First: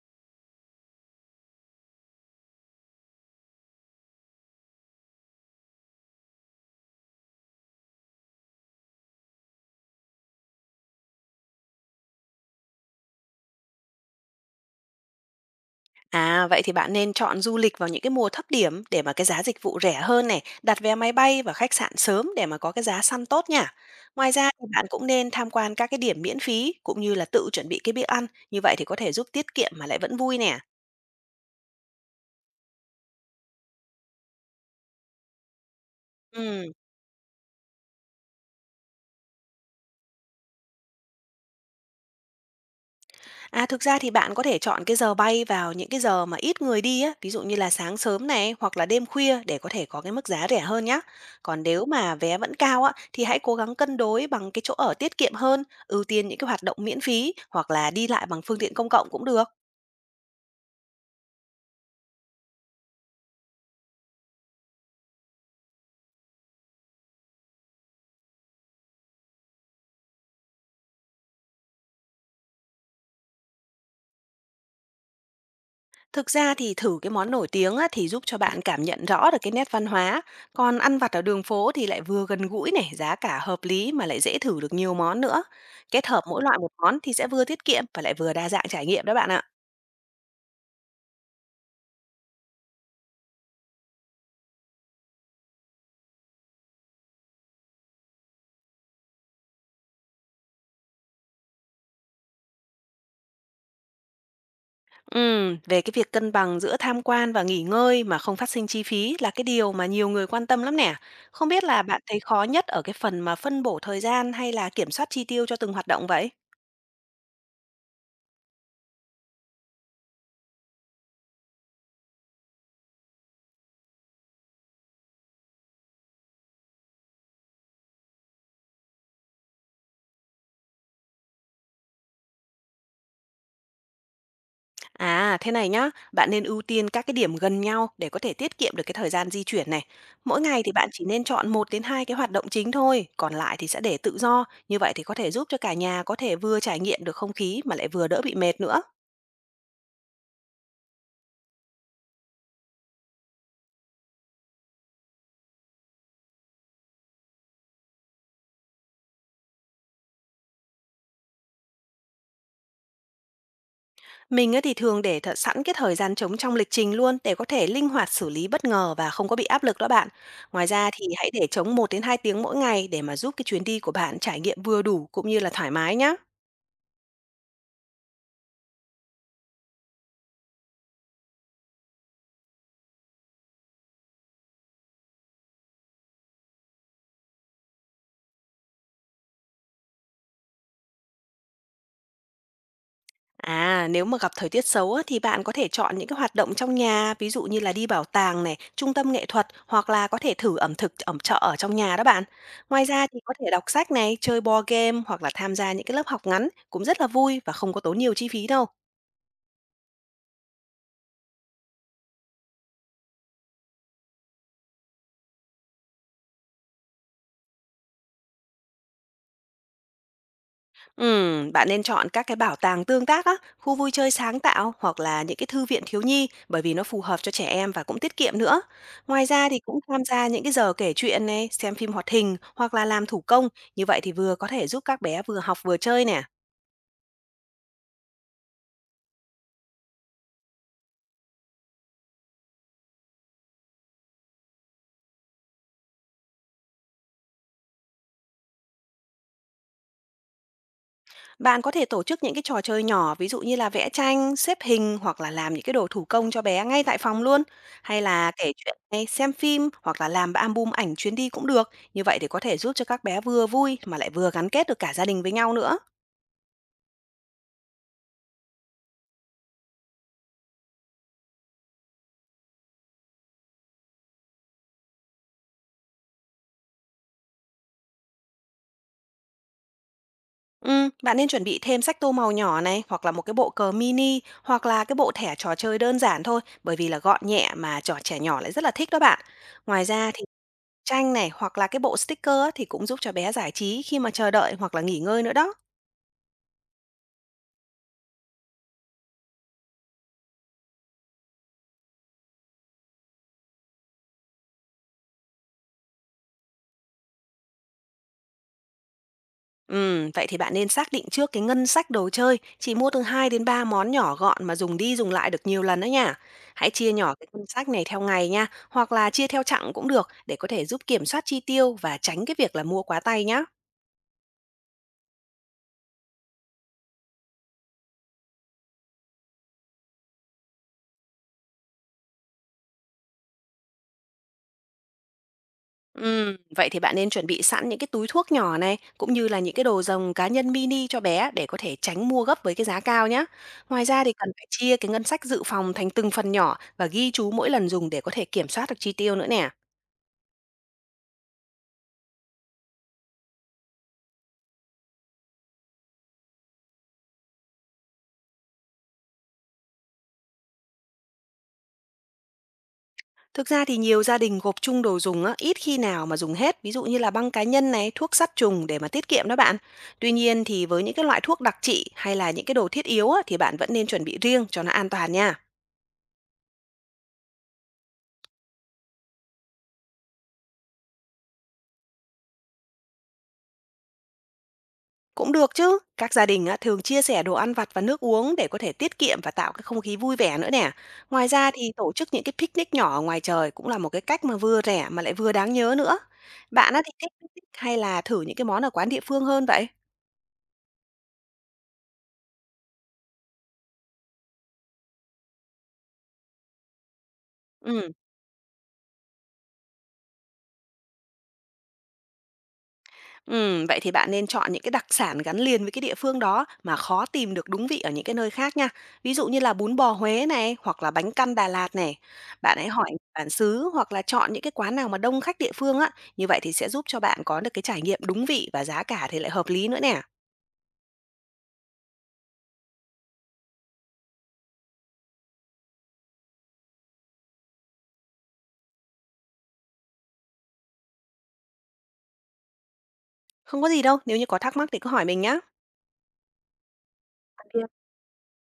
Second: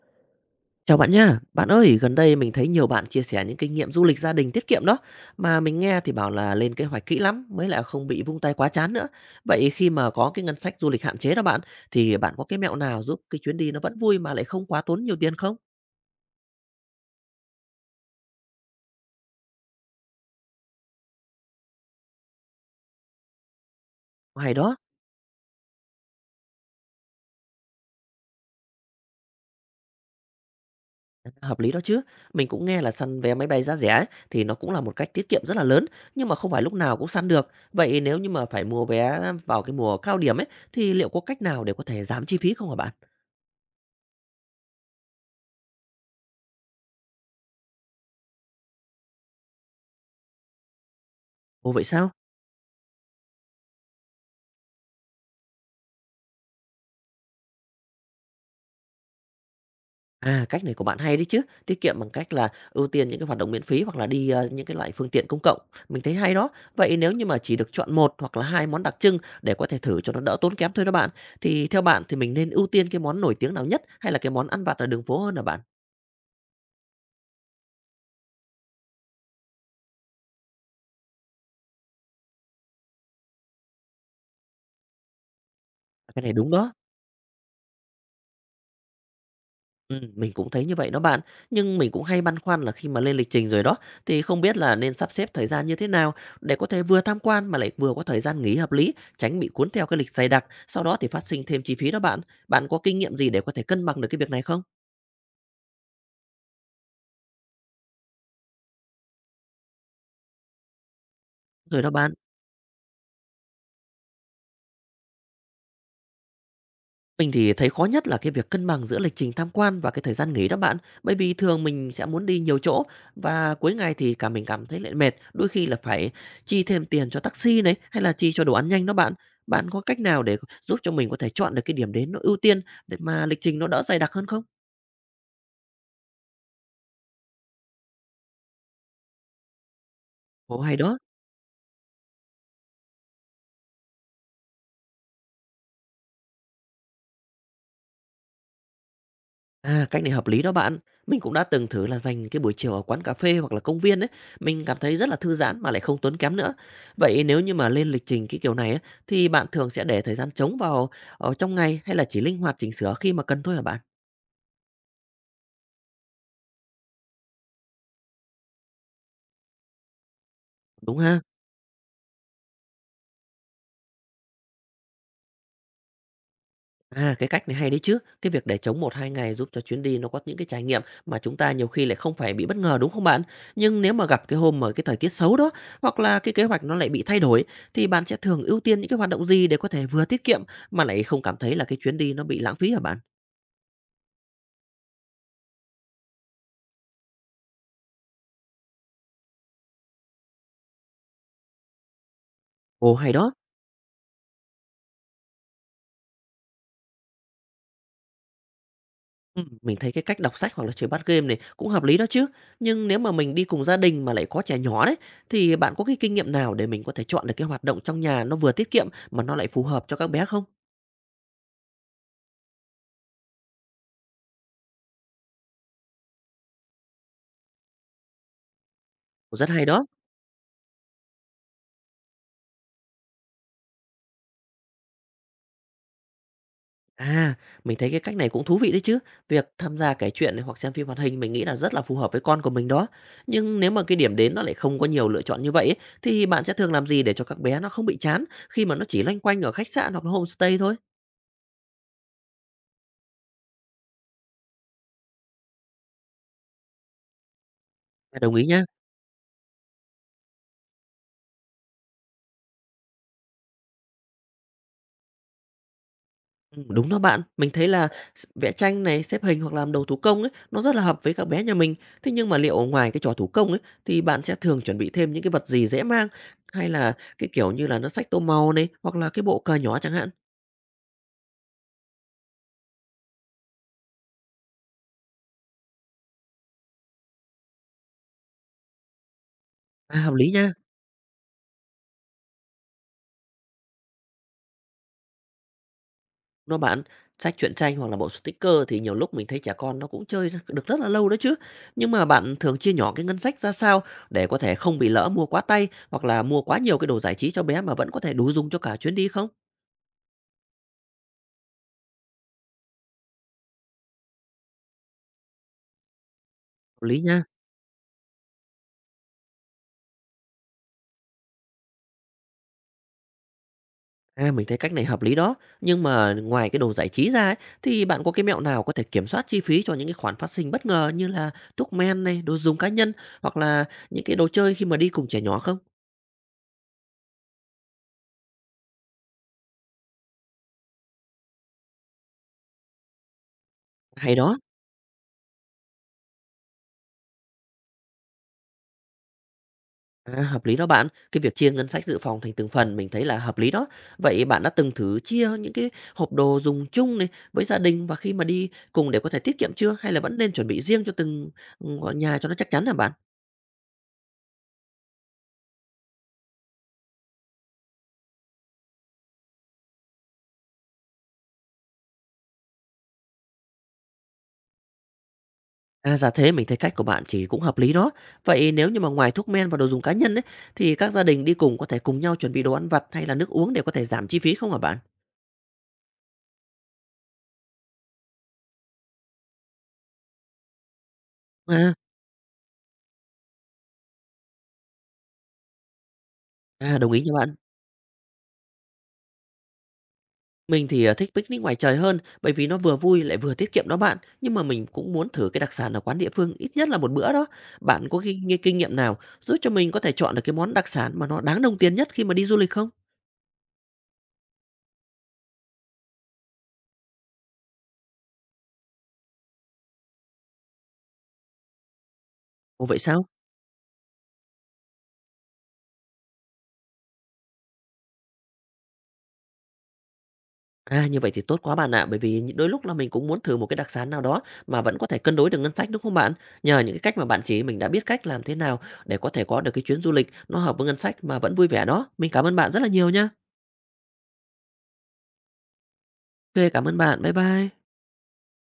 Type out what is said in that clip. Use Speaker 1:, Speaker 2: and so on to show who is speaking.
Speaker 1: Chào bạn nha. Bạn ơi, gần đây mình thấy nhiều bạn chia sẻ những kinh nghiệm du lịch gia đình tiết kiệm đó, mà mình nghe thì bảo là lên kế hoạch kỹ lắm mới lại không bị vung tay quá chán nữa. Vậy khi mà có cái ngân sách du lịch hạn chế đó bạn, thì bạn có cái mẹo nào giúp cái chuyến đi nó vẫn vui mà lại không quá tốn nhiều tiền không?
Speaker 2: À, vậy thì bạn nên chọn du lịch vào những cái mùa thấp điểm để mà cái giá dịch vụ rẻ hơn này, đặt vé máy bay và khách sạn sớm để mà có cái giá săn tốt nha. Ngoài ra
Speaker 1: Hay
Speaker 2: thì
Speaker 1: đó,
Speaker 2: bạn cũng nên tham quan các cái điểm miễn phí cũng như là tự chuẩn bị cái bữa ăn, như vậy thì có thể giúp tiết kiệm mà lại vẫn vui nè.
Speaker 1: hợp lý đó chứ. Mình cũng nghe là săn vé máy bay giá rẻ ấy, thì nó cũng là một cách tiết kiệm rất là lớn, nhưng mà không phải
Speaker 2: Ừ.
Speaker 1: lúc nào cũng săn được. Vậy nếu như mà phải mua vé vào cái mùa cao điểm ấy, thì liệu có cách nào để có thể giảm chi phí không hả bạn?
Speaker 2: À, thực ra thì bạn có thể chọn cái giờ bay vào những cái giờ mà ít người đi á, ví dụ như là sáng sớm này hoặc là đêm khuya để có thể có cái mức giá rẻ hơn nhá. Còn
Speaker 1: Ồ vậy
Speaker 2: nếu
Speaker 1: sao?
Speaker 2: mà vé vẫn cao á thì hãy cố gắng cân đối bằng cái chỗ ở tiết kiệm hơn, ưu tiên những cái hoạt động miễn phí hoặc là đi lại bằng phương tiện công cộng cũng được.
Speaker 1: À, cách này của bạn hay đấy chứ, tiết kiệm bằng cách là ưu tiên những cái hoạt động miễn phí hoặc là đi, những cái loại phương tiện công cộng, mình thấy hay đó. Vậy nếu như mà chỉ được chọn một hoặc là 2 món đặc trưng để có thể thử cho nó đỡ tốn kém thôi đó bạn, thì theo bạn thì mình nên ưu tiên cái món nổi tiếng nào nhất hay là cái món ăn vặt ở đường phố hơn hả bạn?
Speaker 2: Thực ra thì thử cái món nổi tiếng á, thì giúp cho bạn cảm nhận rõ được cái nét văn hóa. Còn ăn vặt ở đường phố thì lại vừa gần gũi này, giá cả hợp lý mà lại dễ thử được nhiều món nữa. Kết
Speaker 1: Cái
Speaker 2: hợp
Speaker 1: này
Speaker 2: mỗi
Speaker 1: đúng
Speaker 2: loại một
Speaker 1: đó.
Speaker 2: món thì sẽ vừa tiết kiệm và lại vừa đa dạng trải nghiệm đó bạn ạ.
Speaker 1: Mình cũng thấy như vậy đó bạn. Nhưng mình cũng hay băn khoăn là khi mà lên lịch trình rồi đó, thì không biết là nên sắp xếp thời gian như thế nào để có thể vừa tham quan mà lại vừa có thời gian nghỉ hợp lý, tránh bị cuốn theo cái lịch dày đặc, sau đó thì phát sinh thêm chi phí đó bạn. Bạn có kinh nghiệm gì để có thể cân bằng được cái việc này không?
Speaker 2: Về cái việc cân bằng giữa tham quan và nghỉ ngơi mà không phát sinh chi phí là cái điều mà nhiều người quan tâm lắm nè. Không biết
Speaker 1: Rồi
Speaker 2: là
Speaker 1: đó
Speaker 2: bạn
Speaker 1: bạn.
Speaker 2: thấy khó nhất ở cái phần mà phân bổ thời gian hay là kiểm soát chi tiêu cho từng hoạt động vậy?
Speaker 1: Mình thì thấy khó nhất là cái việc cân bằng giữa lịch trình tham quan và cái thời gian nghỉ đó bạn. Bởi vì thường mình sẽ muốn đi nhiều chỗ và cuối ngày thì cả mình cảm thấy lại mệt, đôi khi là phải chi thêm tiền cho taxi này hay là chi cho đồ ăn nhanh đó bạn. Bạn có cách nào để giúp cho mình có thể chọn được cái điểm đến nó ưu tiên để mà lịch trình nó đỡ dày đặc hơn không?
Speaker 2: À, thế này nhá, bạn nên ưu tiên các cái điểm gần nhau để có thể tiết kiệm được cái thời gian di chuyển này. Mỗi
Speaker 1: Ồ
Speaker 2: ngày thì
Speaker 1: hay
Speaker 2: bạn
Speaker 1: đó.
Speaker 2: chỉ nên chọn một đến hai cái hoạt động chính thôi, còn lại thì sẽ để tự do. Như vậy thì có thể giúp cho cả nhà có thể vừa trải nghiệm được không khí mà lại vừa đỡ bị mệt nữa.
Speaker 1: À, cách này hợp lý đó bạn. Mình cũng đã từng thử là dành cái buổi chiều ở quán cà phê hoặc là công viên ấy, mình cảm thấy rất là thư giãn mà lại không tốn kém nữa. Vậy nếu như mà lên lịch trình cái kiểu này á, thì bạn thường sẽ để thời gian trống vào ở trong ngày hay là chỉ linh hoạt chỉnh sửa khi mà cần thôi hả bạn?
Speaker 2: Mình á thì thường để sẵn cái thời gian trống trong lịch trình luôn để có thể linh hoạt xử lý bất ngờ và không có bị áp lực đó bạn. Ngoài ra
Speaker 1: Đúng
Speaker 2: thì
Speaker 1: ha?
Speaker 2: hãy để trống một đến hai tiếng mỗi ngày để mà giúp cái chuyến đi của bạn trải nghiệm vừa đủ cũng như là thoải mái nhá.
Speaker 1: À, cái cách này hay đấy chứ. Cái việc để trống một hai ngày giúp cho chuyến đi nó có những cái trải nghiệm mà chúng ta nhiều khi lại không phải bị bất ngờ, đúng không bạn? Nhưng nếu mà gặp cái hôm mà cái thời tiết xấu đó, hoặc là cái kế hoạch nó lại bị thay đổi, thì bạn sẽ thường ưu tiên những cái hoạt động gì để có thể vừa tiết kiệm mà lại không cảm thấy là cái chuyến đi nó bị lãng phí hả bạn?
Speaker 2: À, nếu mà gặp thời tiết xấu á, thì bạn có thể chọn những cái hoạt động trong nhà, ví dụ như là đi bảo tàng này, trung tâm nghệ thuật hoặc là có thể thử ẩm thực ẩm chợ ở trong nhà đó bạn. Ngoài
Speaker 1: Ồ,
Speaker 2: ra
Speaker 1: hay
Speaker 2: thì
Speaker 1: đó.
Speaker 2: có thể đọc sách này, chơi board game hoặc là tham gia những cái lớp học ngắn cũng rất là vui và không có tốn nhiều chi phí đâu.
Speaker 1: Ừ, mình thấy cái cách đọc sách hoặc là chơi board game này cũng hợp lý đó chứ. Nhưng nếu mà mình đi cùng gia đình mà lại có trẻ nhỏ đấy, thì bạn có cái kinh nghiệm nào để mình có thể chọn được cái hoạt động trong nhà nó vừa tiết kiệm mà nó lại phù hợp cho các bé không?
Speaker 2: Bạn nên chọn các cái bảo tàng tương tác á, khu vui chơi sáng tạo hoặc là những cái thư viện thiếu nhi bởi vì nó phù hợp cho trẻ em và cũng tiết kiệm nữa. Ngoài
Speaker 1: Ồ, rất
Speaker 2: ra thì
Speaker 1: hay
Speaker 2: cũng
Speaker 1: đó.
Speaker 2: tham gia những cái giờ kể chuyện này, xem phim hoạt hình hoặc là làm thủ công, như vậy thì vừa có thể giúp các bé vừa học vừa chơi nè.
Speaker 1: À, mình thấy cái cách này cũng thú vị đấy chứ. Việc tham gia kể chuyện này hoặc xem phim hoạt hình mình nghĩ là rất là phù hợp với con của mình đó. Nhưng nếu mà cái điểm đến nó lại không có nhiều lựa chọn như vậy ấy, thì bạn sẽ thường làm gì để cho các bé nó không bị chán khi mà nó chỉ loanh quanh ở khách sạn hoặc là homestay thôi?
Speaker 2: Bạn có thể tổ chức những cái trò chơi nhỏ, ví dụ như là vẽ tranh, xếp hình hoặc là làm những cái đồ thủ công cho bé ngay tại phòng luôn, hay
Speaker 1: À,
Speaker 2: là
Speaker 1: đồng ý
Speaker 2: kể
Speaker 1: nha.
Speaker 2: chuyện này, xem phim hoặc là làm album ảnh chuyến đi cũng được. Như vậy thì có thể giúp cho các bé vừa vui mà lại vừa gắn kết được cả gia đình với nhau nữa.
Speaker 1: Ừ, đúng đó bạn, mình thấy là vẽ tranh này, xếp hình hoặc làm đồ thủ công ấy, nó rất là hợp với các bé nhà mình. Thế nhưng mà liệu ngoài cái trò thủ công ấy thì bạn sẽ thường chuẩn bị thêm những cái vật gì dễ mang hay là cái kiểu như là nó sách tô màu này hoặc là cái bộ cờ nhỏ chẳng hạn?
Speaker 2: Ừ, bạn nên chuẩn bị thêm sách tô màu nhỏ này hoặc là một cái bộ cờ mini hoặc là cái bộ thẻ trò chơi đơn giản thôi bởi vì là gọn nhẹ mà trò trẻ nhỏ lại rất là thích đó bạn. Ngoài
Speaker 1: À,
Speaker 2: ra
Speaker 1: hợp
Speaker 2: thì
Speaker 1: lý nha.
Speaker 2: tranh này hoặc là cái bộ sticker á thì cũng giúp cho bé giải trí khi mà chờ đợi hoặc là nghỉ ngơi nữa đó.
Speaker 1: Nó bạn, sách truyện tranh hoặc là bộ sticker thì nhiều lúc mình thấy trẻ con nó cũng chơi được rất là lâu đó chứ. Nhưng mà bạn thường chia nhỏ cái ngân sách ra sao để có thể không bị lỡ mua quá tay, hoặc là mua quá nhiều cái đồ giải trí cho bé mà vẫn có thể đủ dùng cho cả chuyến đi không?
Speaker 2: Vậy thì bạn nên xác định trước cái ngân sách đồ chơi, chỉ mua từ 2 đến 3 món nhỏ gọn mà dùng đi dùng lại được nhiều lần đó nha. Hãy
Speaker 1: Hợp
Speaker 2: chia
Speaker 1: lý
Speaker 2: nhỏ
Speaker 1: nha.
Speaker 2: cái ngân sách này theo ngày nha, hoặc là chia theo chặng cũng được để có thể giúp kiểm soát chi tiêu và tránh cái việc là mua quá tay nhá.
Speaker 1: À, mình thấy cách này hợp lý đó. Nhưng mà ngoài cái đồ giải trí ra ấy, thì bạn có cái mẹo nào có thể kiểm soát chi phí cho những cái khoản phát sinh bất ngờ như là thuốc men này, đồ dùng cá nhân, hoặc là những cái đồ chơi khi mà đi cùng trẻ nhỏ không?
Speaker 2: Vậy thì bạn nên chuẩn bị sẵn những cái túi thuốc nhỏ này cũng như là những cái đồ dùng cá nhân mini cho bé để có thể tránh mua gấp với cái giá cao nhé. Ngoài ra thì
Speaker 1: Hay
Speaker 2: cần
Speaker 1: đó.
Speaker 2: phải chia cái ngân sách dự phòng thành từng phần nhỏ và ghi chú mỗi lần dùng để có thể kiểm soát được chi tiêu nữa nè.
Speaker 1: À, hợp lý đó bạn. Cái việc chia ngân sách dự phòng thành từng phần mình thấy là hợp lý đó. Vậy bạn đã từng thử chia những cái hộp đồ dùng chung này với gia đình và khi mà đi cùng để có thể tiết kiệm chưa? Hay là vẫn nên chuẩn bị riêng cho từng nhà cho nó chắc chắn hả bạn?
Speaker 2: Thực ra thì nhiều gia đình gộp chung đồ dùng á, ít khi nào mà dùng hết, ví dụ như là băng cá nhân này, thuốc sát trùng để mà tiết kiệm đó bạn. Tuy nhiên thì với những cái loại thuốc đặc trị hay là những cái đồ thiết yếu á, thì bạn vẫn nên chuẩn bị riêng cho nó an toàn nha.
Speaker 1: À, giả thế mình thấy cách của bạn chỉ cũng hợp lý đó. Vậy nếu như mà ngoài thuốc men và đồ dùng cá nhân ấy, thì các gia đình đi cùng có thể cùng nhau chuẩn bị đồ ăn vặt hay là nước uống để có thể giảm chi phí không hả bạn?
Speaker 2: Cũng được chứ, các gia đình á, thường chia sẻ đồ ăn vặt và nước uống để có thể tiết kiệm và tạo cái không khí vui vẻ nữa nè. Ngoài ra thì
Speaker 1: À,
Speaker 2: tổ chức những cái picnic nhỏ ở ngoài trời cũng là một cái cách mà vừa rẻ mà lại vừa đáng nhớ nữa. Bạn
Speaker 1: à,
Speaker 2: á,
Speaker 1: đồng
Speaker 2: thì
Speaker 1: ý nha
Speaker 2: thích
Speaker 1: bạn.
Speaker 2: picnic hay là thử những cái món ở quán địa phương hơn vậy?
Speaker 1: Mình thì, à, thích picnic ngoài trời hơn, bởi vì nó vừa vui lại vừa tiết kiệm đó bạn. Nhưng mà mình cũng muốn thử cái đặc sản ở quán địa phương ít nhất là một bữa đó. Bạn
Speaker 2: Ừ.
Speaker 1: có cái kinh nghiệm nào giúp cho mình có thể chọn được cái món đặc sản mà nó đáng đồng tiền nhất khi mà đi du lịch không?
Speaker 2: Vậy thì bạn nên chọn những cái đặc sản gắn liền với cái địa phương đó mà khó tìm được đúng vị ở những cái nơi khác nha. Ví dụ như là bún bò Huế này hoặc là bánh căn Đà Lạt này. Bạn
Speaker 1: Ồ,
Speaker 2: hãy
Speaker 1: vậy
Speaker 2: hỏi
Speaker 1: sao?
Speaker 2: bản xứ hoặc là chọn những cái quán nào mà đông khách địa phương á. Như vậy thì sẽ giúp cho bạn có được cái trải nghiệm đúng vị và giá cả thì lại hợp lý nữa nè.
Speaker 1: À, như vậy thì tốt quá bạn ạ, bởi vì đôi lúc là mình cũng muốn thử một cái đặc sản nào đó mà vẫn có thể cân đối được ngân sách, đúng không bạn? Nhờ những cái cách mà bạn chỉ mình đã biết cách làm thế nào để có thể có được cái chuyến du lịch nó hợp với ngân sách mà vẫn vui vẻ đó. Mình cảm ơn bạn rất là nhiều nha.
Speaker 2: Không có gì đâu, nếu như có thắc mắc thì cứ hỏi mình nhá.
Speaker 1: Kê, cảm ơn bạn. Bye bye.